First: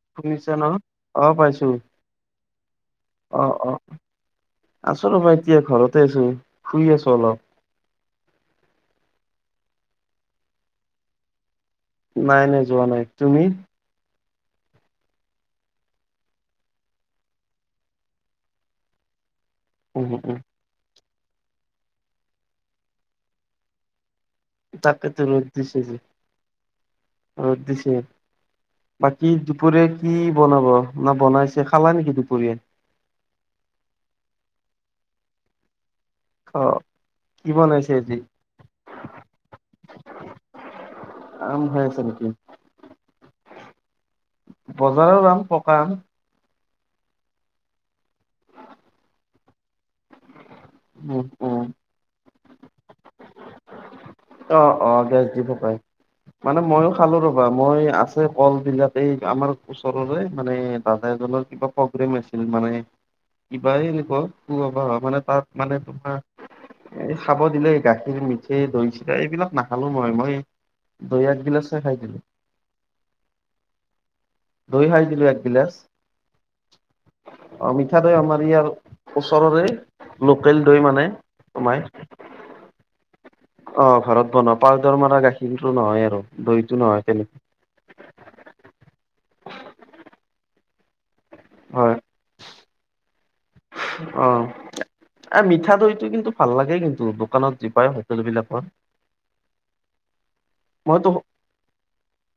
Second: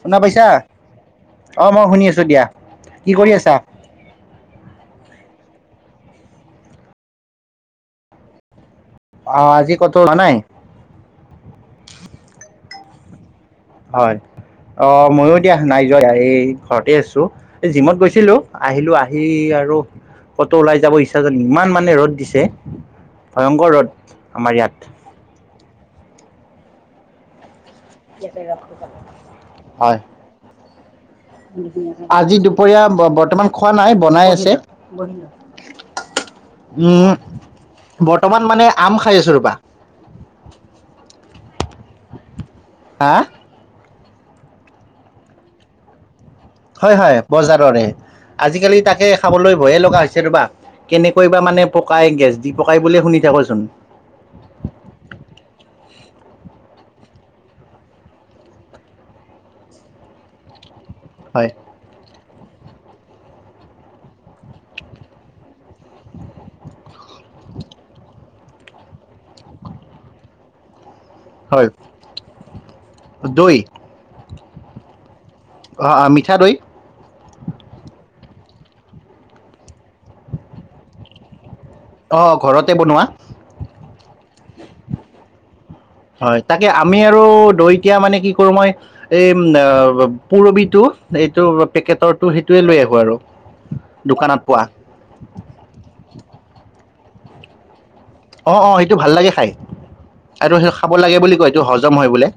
শুনা পাইছা। শুনিছা ন? অ', মই শুনি আছোঁ দিয়া, কি কৰি অ আছা! অ আছো ৰ'বা, এতিয়া ঘৰতে আছো! শুই আছো অলপ! অ', আজি কতো অহা নাই! নাই নাই, যোৱা নাই, তুমি! হয়, অ', মইয়ো দিয়া নাই যোৱা, এই ঘৰতে আছো! জিমত গৈছিলো! আহিলো আহি আৰু উম উম কতো ওলাই যাব ইচ্ছা নাযায়, ইমান মানে ৰ'দ দিছে ভয়ংকৰ ৰ'দ আমাৰ ইয়াত। ইয়াকো ৰ'দ দিছে, ৰ'দ দিছে। বাকী দুপৰীয়া হয়, কি বনাব না বনাইছে খালা নেকি আজি দুপৰীয়া ব, বৰ্তমান খোৱা নাই, বনাই আছে! অ উম্, কি বনাইছে আজি? বৰ্তমান মানে আম খাই আছোঁ ৰবা! আম খাই আছা নেকি? হা, বজাৰৰ আম পকা আম। হয় হয় বজাৰৰে, আজিকালি তাকে খাবলৈ ভয়ে লগা হৈছে ৰবা! উম কেনেকৈ বা উম মানে পকাই, গেছ দি পকাই বুলিয়ে শুনি থাকোঁ চোন! অ', অ', গেছ দি পকাই! মানে, ময়ইো খালো ৰবা! মই আছে কল বিলাক এই আমাৰ ওচৰৰে মানে, দাদা এজনৰ হয় কিবা প্ৰবলেম হৈছিল মানে, কিবাই এনেকুৱা হয় মানে তাত! মানে তোমাৰ এই খাব দিলে! গাখীৰ মিঠেই দৈ-চি এ এইবিলাক নাখালো মই, মই- দৈ এক হয় গিলাচে খাই দিলোঁ। দৈ দৈ খাই দিলো এক- অ', মিঠা দৈ। অ', মিঠা দৈ। আমাৰ ইয়াৰ ওচৰৰে লোকেল দৈ মানে, তোমাই অ', ঘৰতে বনোৱা! অ', ঘৰত বনোৱা, পাউদাৰ মৰা গাখীৰটো নহয় আৰু হয় তাকে দৈটো আমি নহয় আৰু তেনেকে, দৈ এতিয়া মানে কি কৰো মই, এই পুৰবিটো এইটো হয় পেকেটৰো হেই! সেইটোৱে লৈ আহোঁ আৰু, দোকানত পোৱা অ মিঠা দৈটো, কিন্তু ভাল লাগে! কিন্তু, দোকানত যি পায়! হোটেল অঁ, বিলাকত অঁ, হেইটো ভাল লাগে! খাই আৰু সেইটো খাব মইতো লাগে বুলি কয়, এইটো হজম হয় বোলে!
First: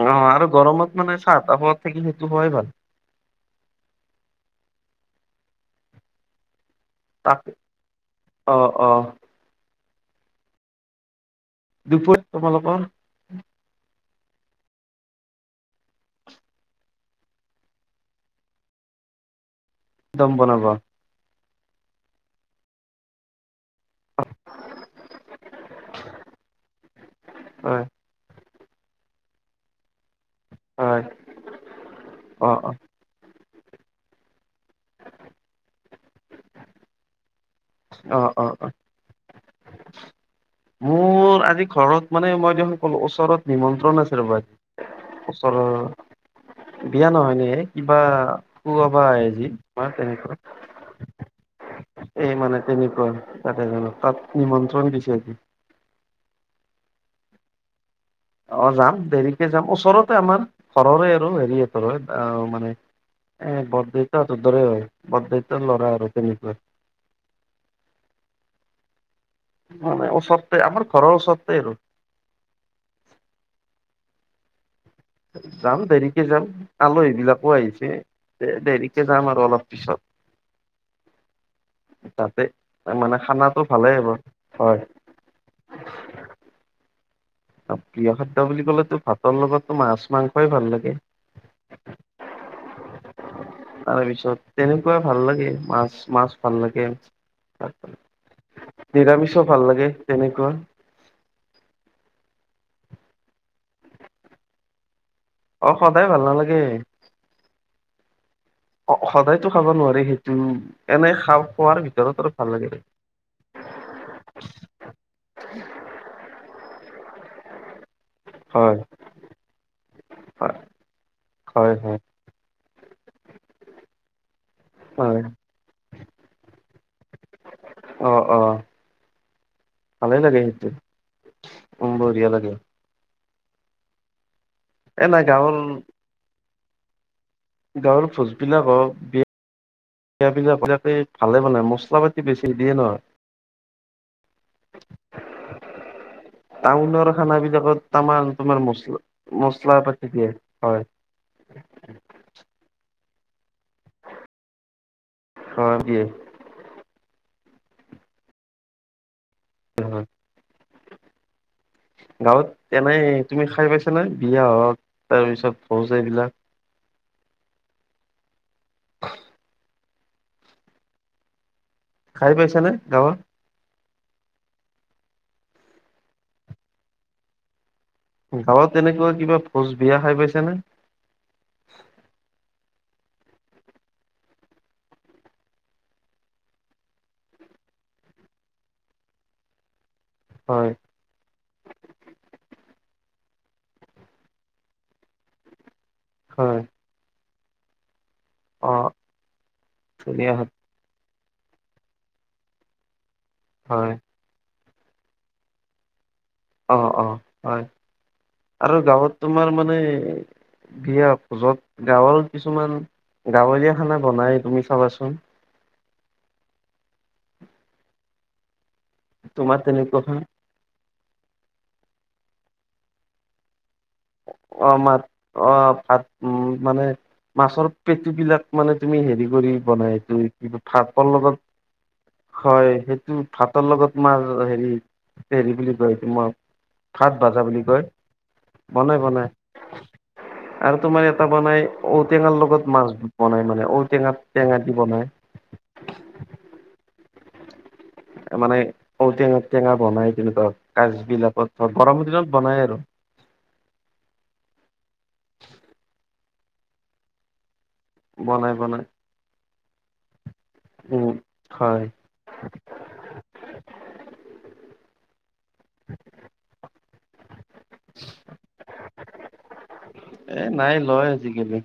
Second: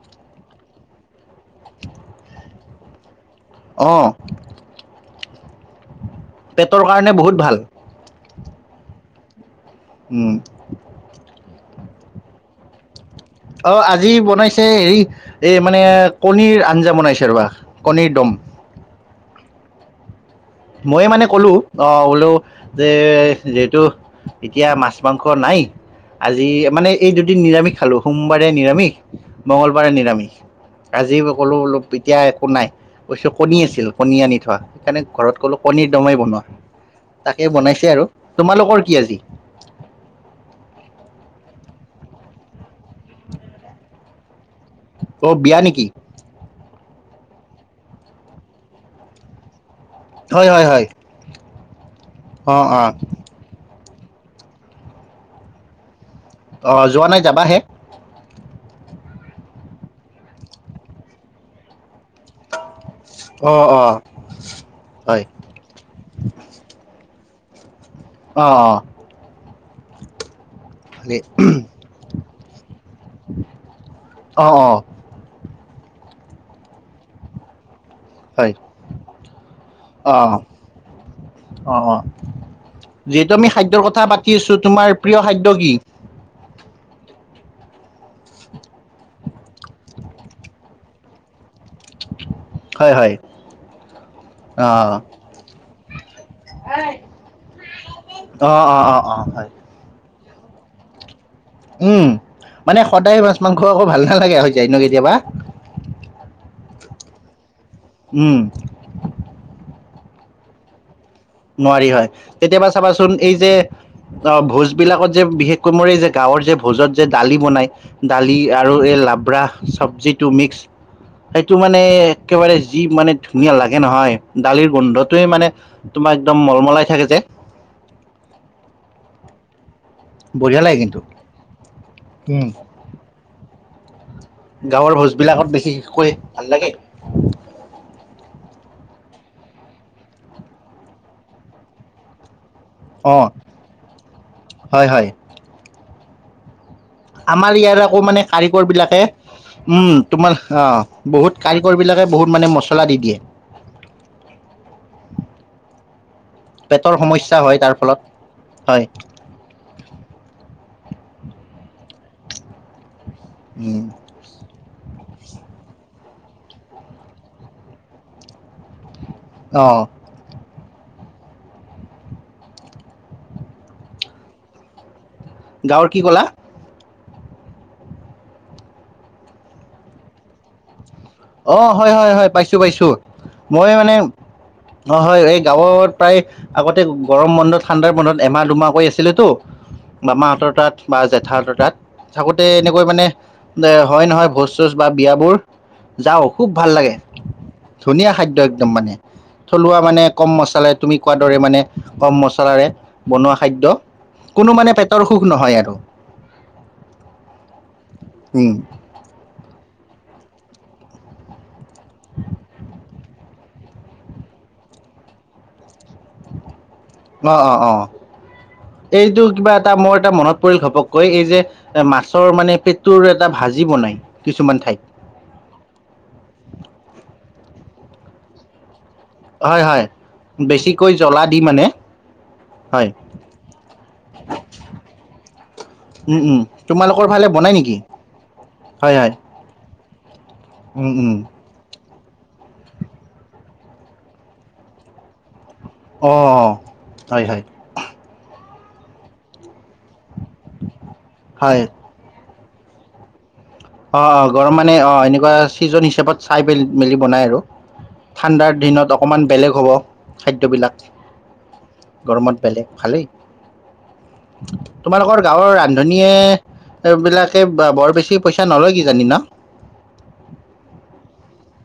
অ আৰু গৰমত মানে চাহ তাহ খোৱাত থাকি, সেইটো খোৱাই ভাল! অঁ পেটৰ কাৰণে তাক বহুত ভাল! অ অ উম দপ তোমালোকৰ অ আজি বনাইছে হেৰি এই মানে কণীৰ আঞ্জা বনাইছে ৰবা কণীৰ দম দম বনাব মইয়ে মানে ক'লো অ বোলো যে ত এতিয়া মাছ মাংস নাই আজি মানে এই দুদিন নিৰামিষ হয় খালো সোমবাৰে নিৰামিষ মঙ্গলবাৰে নিৰামিষ হয় আজি কলো অলপ এতিয়া একো অ অ নাই কণী আছিল কণী আনি থোৱা সেইকাৰণে ঘৰত ক'লো কণীৰ দমাই বনোৱা তাকে বনাইছে আৰু অ অ অ তোমালোকৰ কি আজি মোৰ আজি ঘৰত মানে মই দেখোন ক'লো ওচৰত নিমন্ত্ৰণ আছে ৰ'ব আজি অঁ বিয়া ওচৰৰ নেকি বিয়া নহয় ন কিবা খুুৱাবা আহ যি তোমাৰ তেনেকুৱা হয় হয় হয় এই মানে অঁ অঁ তেনেকুৱা তাতে জানো তাত নিমন্ত্ৰণ দিছে অ যোৱা নাই যাবাহে অ যাম দেৰিকে যাম ওচৰতে আমাৰ ঘৰৰে আৰু হেৰি হয় মানে এ অঁ অঁ বৰদেউতা হতৰ দৰে হয় বৰদেউতাৰ ল'ৰা আৰু তেনেকৈ অ অ মানে ওচৰতে আমাৰ ভালেই ঘৰৰ ওচৰততে আৰু অ অ যাম দেৰিকে যাম আলহীবিলাকো আহিছে এ হয় দেৰিকে যাম আৰু অলপ পিছত অ অ তাতে মানে যিহেতু আমি খানাটো খাদ্যৰ ভালে কথা হ'ব। পাতি আছো হয়। তোমাৰ প্ৰিয় খাদ্য কি প্ৰিয় খাদ্য বুলি ক'লেতো ভাতৰ লগতো মাছ মাংসই ভাল লাগে হয় হয় তাৰ পিছত অ তেনেকুৱাই ভাল লাগে মাছ মাছ ভাল লাগে অ অ অ অ নিৰামিষ হয় ভাল লাগে তেনেকুৱা উম মানে সদায় মাছ মাংস আকৌ ভাল নালাগে হৈ যায় ন কেতিয়াবা অ সদায় ভাল নালাগে উম অ সদায়তো খাব নোৱাৰি সেইটো এনে খাও নোৱাৰি হয় কেতিয়াবা চাবাচোন চোন এই যে অ ভোজ বিলাকত যে বিশেষকৈ মোৰ এই যে গাঁৱৰ যে ভোজত যে দালি বনাই দালি আৰু হয় এই লাব্ৰা চব্জিটো মিক্স সেইটো হয় মানে হয়। একেবাৰে যি মানে ধুনীয়া লাগে নহয় দালিৰ হয় গোন্ধটোৱে মানে তোমাৰ একদম মলমলাই থাকে যে অ অ ভালেই লাগে বঢ়িয়া সেইটো কিন্তু উম বঢ়িয়া উম লাগে গাঁৱৰ এ নাই ভোজবিলাকত গাঁৱৰ বিশেষকৈ ভাল লাগে গাঁৱৰ ভোজবিলাকৰ শাকবিলাক আকে ভালে বনায় মছলা পাতি বেছি দিয়ে নহ অ হয় হয় টাউন খানা আমাৰ ইয়াৰ বিলাকত আকৌ মানে তমাৰ তোমাৰ কাৰিকৰ মচলা বিলাকে মছলা উম পাতি দিয়ে তোমাৰ অ হয় বহুত কাৰিকৰ বিলাকে বহুত মানে মছলা দি দিয়ে খ বি পেটৰ সমস্যা হয় তাৰ ফলত হয় উম গাঁৱত এনেই তুমি খাই উম পাইছা নে বিয়া হওক তাৰ পিছত ভোজ এইবিলাক অ অ, খাই পাইছা নে গাঁৱৰ গাঁৱৰ কি ক'লা? গাঁৱত তেনেকুৱা কিবা ভোজ বিয়া খাই পাইছানে? অ, হয়, হয়, হয়, পাইছো পাইছো মই মানে অ, হয়, এই গাঁৱত প্ৰায় আগতে গৰম বন্ধত ঠাণ্ডাৰ বন্ধত এমাহ দুমাহ কৈ আছিলে টো মামাহঁতৰ হয় তাত বা জেঠা হঁতৰ তাত থাকোতে এনেকৈ মানে হয় নহয় ভোজ চোজ বা বিয়াবোৰ যাওঁ খুব হয় ভাল লাগে ধুনীয়া খাদ্য একদম অ মানে থলুৱা মানে কম ধুনীয়া মছলাত তুমি কোৱাৰ দৰে মানে কম মছলাৰে বনোৱা খাদ্য হয় কোনো মানে পেটৰ অসুখ নহয় আৰু অঁ, অঁ, হয়, উম, আৰু গাঁৱত তোমাৰ মানে বিয়া ভোজত গাঁৱৰ কিছুমান গাঁৱলীয়া খানা বনায় তুমি চাবাচোন। অ, অ, অ, এইটো কিবা তোমাৰ এটা মোৰ এটা তেনেকুৱা মনত পৰিল ঘপককৈ এই যে মাছৰ মানে পেটুৰ এটা ভাজি বনাই কিছুমান অ' ঠাইত মা অ, ভাত উ মানে মাছৰ পেটু বিলাক মানে তুমি হেৰি কৰি হয়, হয়। বনাই বেছিকৈ ভাতৰ জ্বলা দি লগত মানে হয়, সেইটো ভাতৰ লগত মাৰ হেৰি হেৰি বুলি কয় উম, মই উম, তোমালোকৰ ভাত ফালে ভাজা বনাই বুলি নেকি? কয় হয়, বনাই হয়, বনাই আৰু উম, তোমাৰ উম, এটা বনাই ঔটেঙাৰ লগত মাছ বনাই মান ঔটেঙাত টেঙা দি বনাই। অ, অ অ হয়, হয়। মানে ঔটেঙা টেঙা বনাই তেনেকুৱা কাচ বিলাকত হয়। ধৰ গৰম দিনত বনাই আৰু অ, অ, গৰম মানে অ, এনেকুৱা চিজন হিচাপত চাই মেলি মেলি বনাই আৰু বনাই ঠাণ্ডাৰ বনাই দিনত অকমান বেলেগ হ'ব খাদ্যবিলাক। উম হয় গৰমত বেলেগ ভালেই তোমালোকৰ গাঁৱৰ ৰান্ধনীয়ে বিলাকে বৰ বেছি পইচা নলয় কিজানি ন? এ নাই লয় আজিকালি।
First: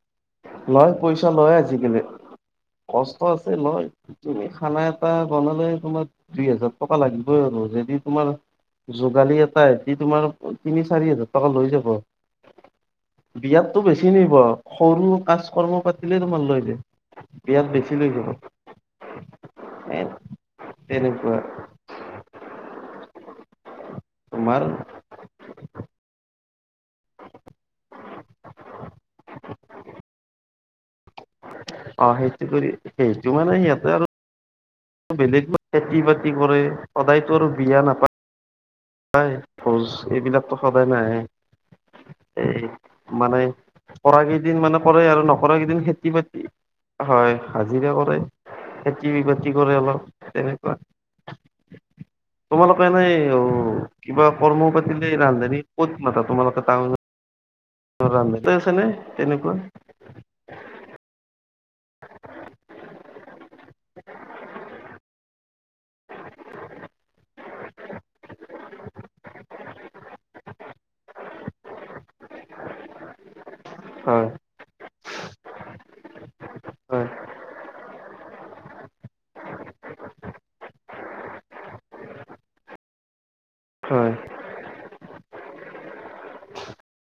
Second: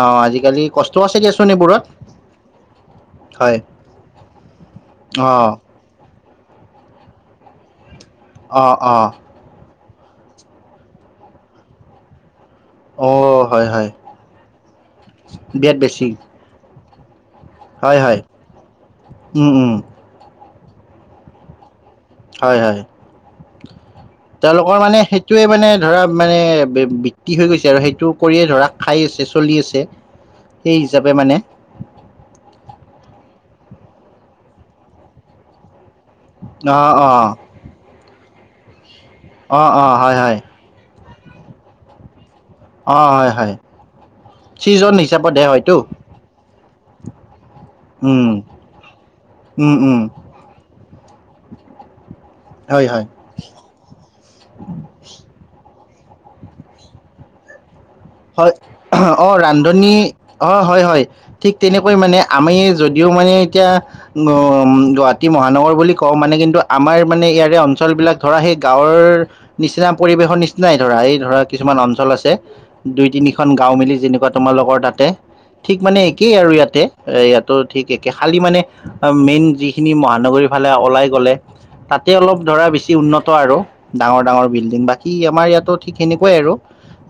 অঁ আজিকালি লয় কষ্ট আছে পইচা দিয়াচোন লয় এইবোৰত আজিকালি। কষ্ট আছে হয় লয় তুমি খানা এটা অঁ বনালে তোমাৰ দুই হাজাৰ টকা লাগিবই আৰু যদি তোমাৰ অঁ অঁ যোগালীয়ে- হয় সি তোমাৰ তিনি চাৰি হাজাৰ টকা লৈ যাব। অঁ হয় বিয়াতটো হয় বেছি নিব সৰু কাজ বিৰাট কৰ্ম বেছি পাতিলেই তোমাল লৈ যে বিয়াত হয় বেছি লৈ হয় যাব উম উম ‌‍এ তেনেকুৱা হয়, হয়, তোমাৰ তেওঁলোকৰ মানে সেই সেইটোৱে মানে ধৰা মানে বৃত্তি হৈ গৈছে আৰু সেইটো কৰিয়ে ধৰা খাই আছে চলি আছে। সেই হিচাপে মানে অ, সেইটো কৰি সেইটো মানে সিহঁতে আৰু বেলেগ খেতি বাতি কৰে অঁ অঁ সদায়তো আৰু বিয়া নাপায় তাই অঁ ভোজ অঁ হয় হয় এইবিলাকতো সদায় নাহে। এই অঁ হয় মানে হয় -কৰা কেইদিন মানে ছিজন কৰে আৰু হিচাপত হে হয়তো নকৰাকেইদিন খেতি বাতি হয় হাজিৰা কৰে উম খেতি বাতি উম, কৰে উম। অলপ তেনেকুৱা। তোমালোকে হয়, হয়। এনেই অ, কিবা কৰ্ম পাতিলে ৰান্ধানী ক'ত মাতা তোমালোকে হয় টাউনত? আছে নে অ তেনেকুৱা। ৰান্ধনী অ', হয়, হয়, ঠিক তেনেকৈ মানে আমি যদিও মানে এতিয়া গুৱাহাটী মহানগৰ বুলি কওঁ মানে কিন্তু আমাৰ মানে ইয়াৰে অঞ্চল বিলাক ধৰা সেই গাঁৱৰ নিচিনা পৰিবেশৰ নিচিনাই ধৰা এই ধৰা কিছুমান অঞ্চল আছে। দুই তিনিখন গাও মিলি হয় যেনেকুৱা তোমাৰালোকৰ তাতে ঠিক মানে একেই আৰু ইয়াতে হয় ইয়াত ত, ঠিক একে খালি মানে মেইন যিখিনি মহানগৰীৰ ফালে ওলাই গলে তাতে অলপ ধৰা বেছি উন্নত আৰু। হয় ডাঙৰ, ডাঙৰ বিল্ডিং বাকী আমাৰ ইয়াতো ঠিক সেনেকুৱাই আৰু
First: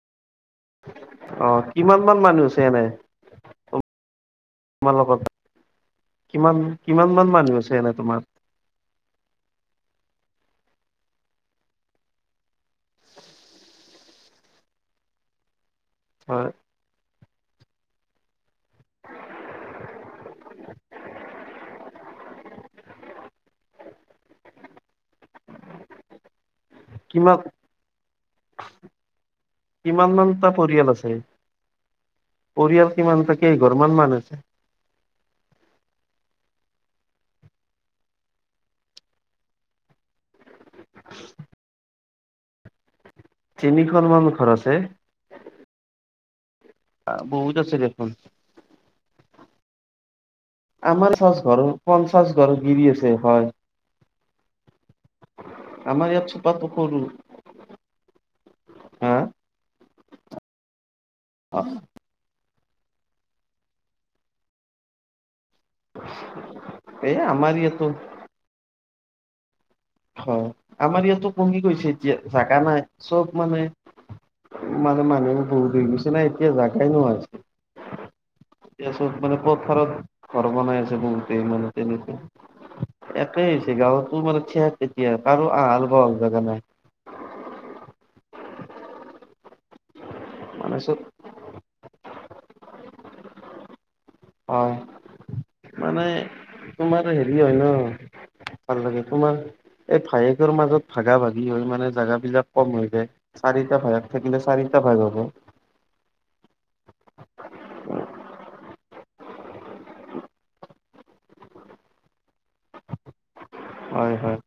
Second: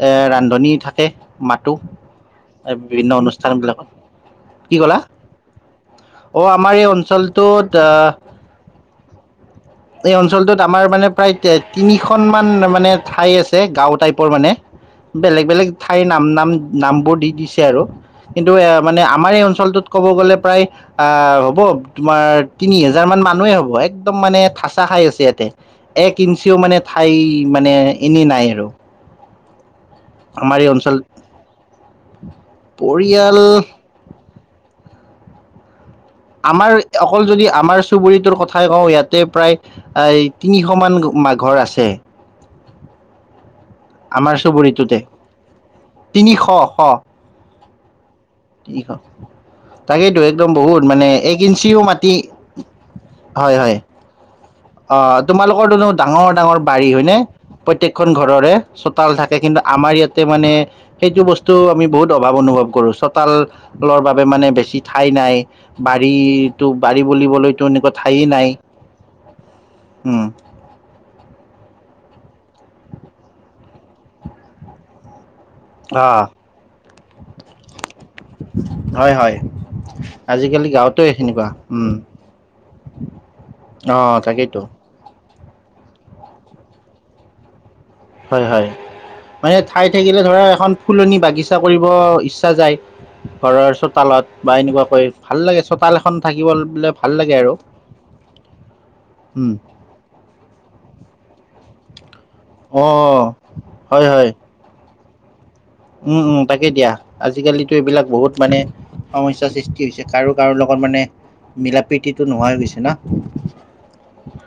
এ ৰান্ধনী থাকে। অ মাতো কিমান মান মানুহ আছে এই এনে বিভিন্ন অনুষ্ঠান বিলাকত। কি তোমাৰ ক'লা লগত অ', কিমান আমাৰ এই কিমান মান মানুহ আছে অঞ্চলটোত এনে তোমাৰ এই অঞ্চলটোত আমাৰ মানে প্ৰায় তিনিখন মান মানে ঠাই আছে। গাঁও টাইপৰ মানে বেলেগ বেলেগ ঠাইৰ নাম হয় নাম নাম বোৰ দি দিছে আৰু কিন্তু এ মানে আমাৰ এই অঞ্চলটোত ক'ব গ'লে প্ৰায় আহ হ'ব তোমাৰ তিনি হোজাৰ মান মানুহে হ'ব একদম মানে থঠাচা খাই আছে ইয়াতে। এক ইঞ্চিও মানে ঠাই কিমান মানে এনেই নাই আৰু। কিমান মানটা আমাৰ এই পৰিয়াল অঞ্চলত আছে পৰিয়াল পৰিয়াল কিমানটাাকেই এঘৰ মান মান আছে। আমাৰ অকল যদি আমাৰ চুবুৰীটোৰ কথাই কওঁ ইয়াতে প্ৰায় এই তিনিশ মান ঘৰ আছে। তিনিখন মান আমাৰ ঘৰ আছে চুবুৰীটোতে তিনিশ শ বহুত আছে দেখোন। [unintelligible] তাকেইেতো একদম বহুত মানে আমাৰ পঞ্চাছ এক ঘৰ ইঞ্চিও মাটি পঞ্চাছ ঘৰ গিৰি আছে হয়, হয়। অ', তোমালোকৰটোোনো আমাৰ ইয়াত ডাঙৰ, ডাঙৰ চোপাটো বাৰী সৰু হয়নে? প্ৰত্যেকখন ঘৰৰে চোতাল হা থাকে কিন্তু আমাৰ ইয়াত মানে সেইটো বস্তু আমি বহুত অভাৱ অনুভৱ কৰো। চোতালৰ বাবে মানে বেছি ঠাই নাই। বাৰীতো বাৰী এ আমাৰ বুলিবলৈতো ইয়াতো এনেকুৱা ঠাইে নাই। উম হয়। আমাৰ ইয়াতো কঙি গৈছে এতিয়া জাগা নাই চব মানে মানে মানুহ বহুত অ গিছি নাই এতিয়া জাগাই নোহোৱা হৈছে। য়া হয় চত হয় মানে ক'তথাৰত ঘৰ আজিকালি বনাই আছে গাঁৱতে গমতে সেনেকুৱা মানে উম তেনেকে একেই হৈছে অ' গাঁৱতোৰ মানে তাকেইতো খে তেতিয়া কাৰো আহাল বাহল জোগা নাই। হয়, হয় মানে ঠাই থাকিলে ধৰা এখন মানে চব ফুলনি বাগিচা কৰিব ইচ্ছা যায় ঘৰৰ চোতালত। বা হয় এনেকুৱা ক ভাল লাগে চোতাল মানে এখন থাকিবলে তোমাৰ ভাল লাগে হেৰি আৰু। হয় ন ভাল লাগে তোমাৰ উম এই ভায়েকৰ মাজত ভাগা ভাগি হৈ মানে জাগাবিলাক। কম হৈ যায়। অ' চাৰিটা হয় ভাগ হয় থাকিলে চাৰিটা ভাগ হ'ব। উম, উম তাকে দিয়া আজিকালিতো এইবিলাক বহুত মানে সমস্যয়াৰ সৃষ্টি হৈছে কাৰো কাৰো লগত মানে মিলা প্ৰীতিতটো নোহোৱা হৈ গৈছে ন। হয় হয়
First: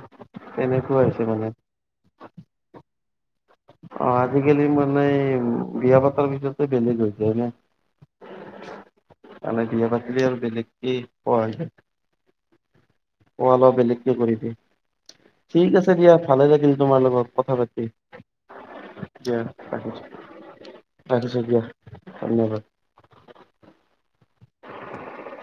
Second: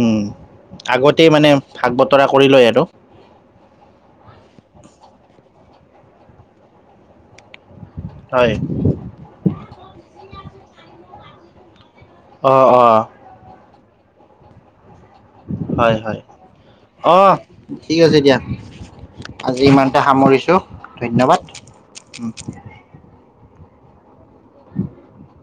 উম, তেনেকুৱা আগতে হৈছে মানে ভাগ বতৰা কৰি লয় আৰু। অ', আজিকালি মানে বিয়া পাতৰ পিছততে বেলেগ হৈছে ন। হয়। তানে বিয়া পাতিলে আৰু বেলেগকে পোৱা যায়। অ', অ'। অ', অলপ বেলেগকে কৰি দ ঠিক হয় আছে দিয়া হয় ভালে লাগিল তোমাৰ অ' লগত কথা পাতি। ঠিক আছে, দিয়া দিয়া আজি ৰাখিছো ইমানতে সামৰিছোঁ ৰাখিছো ধন্যবাদ। দিয়া ধন্যবাদ [inaudible]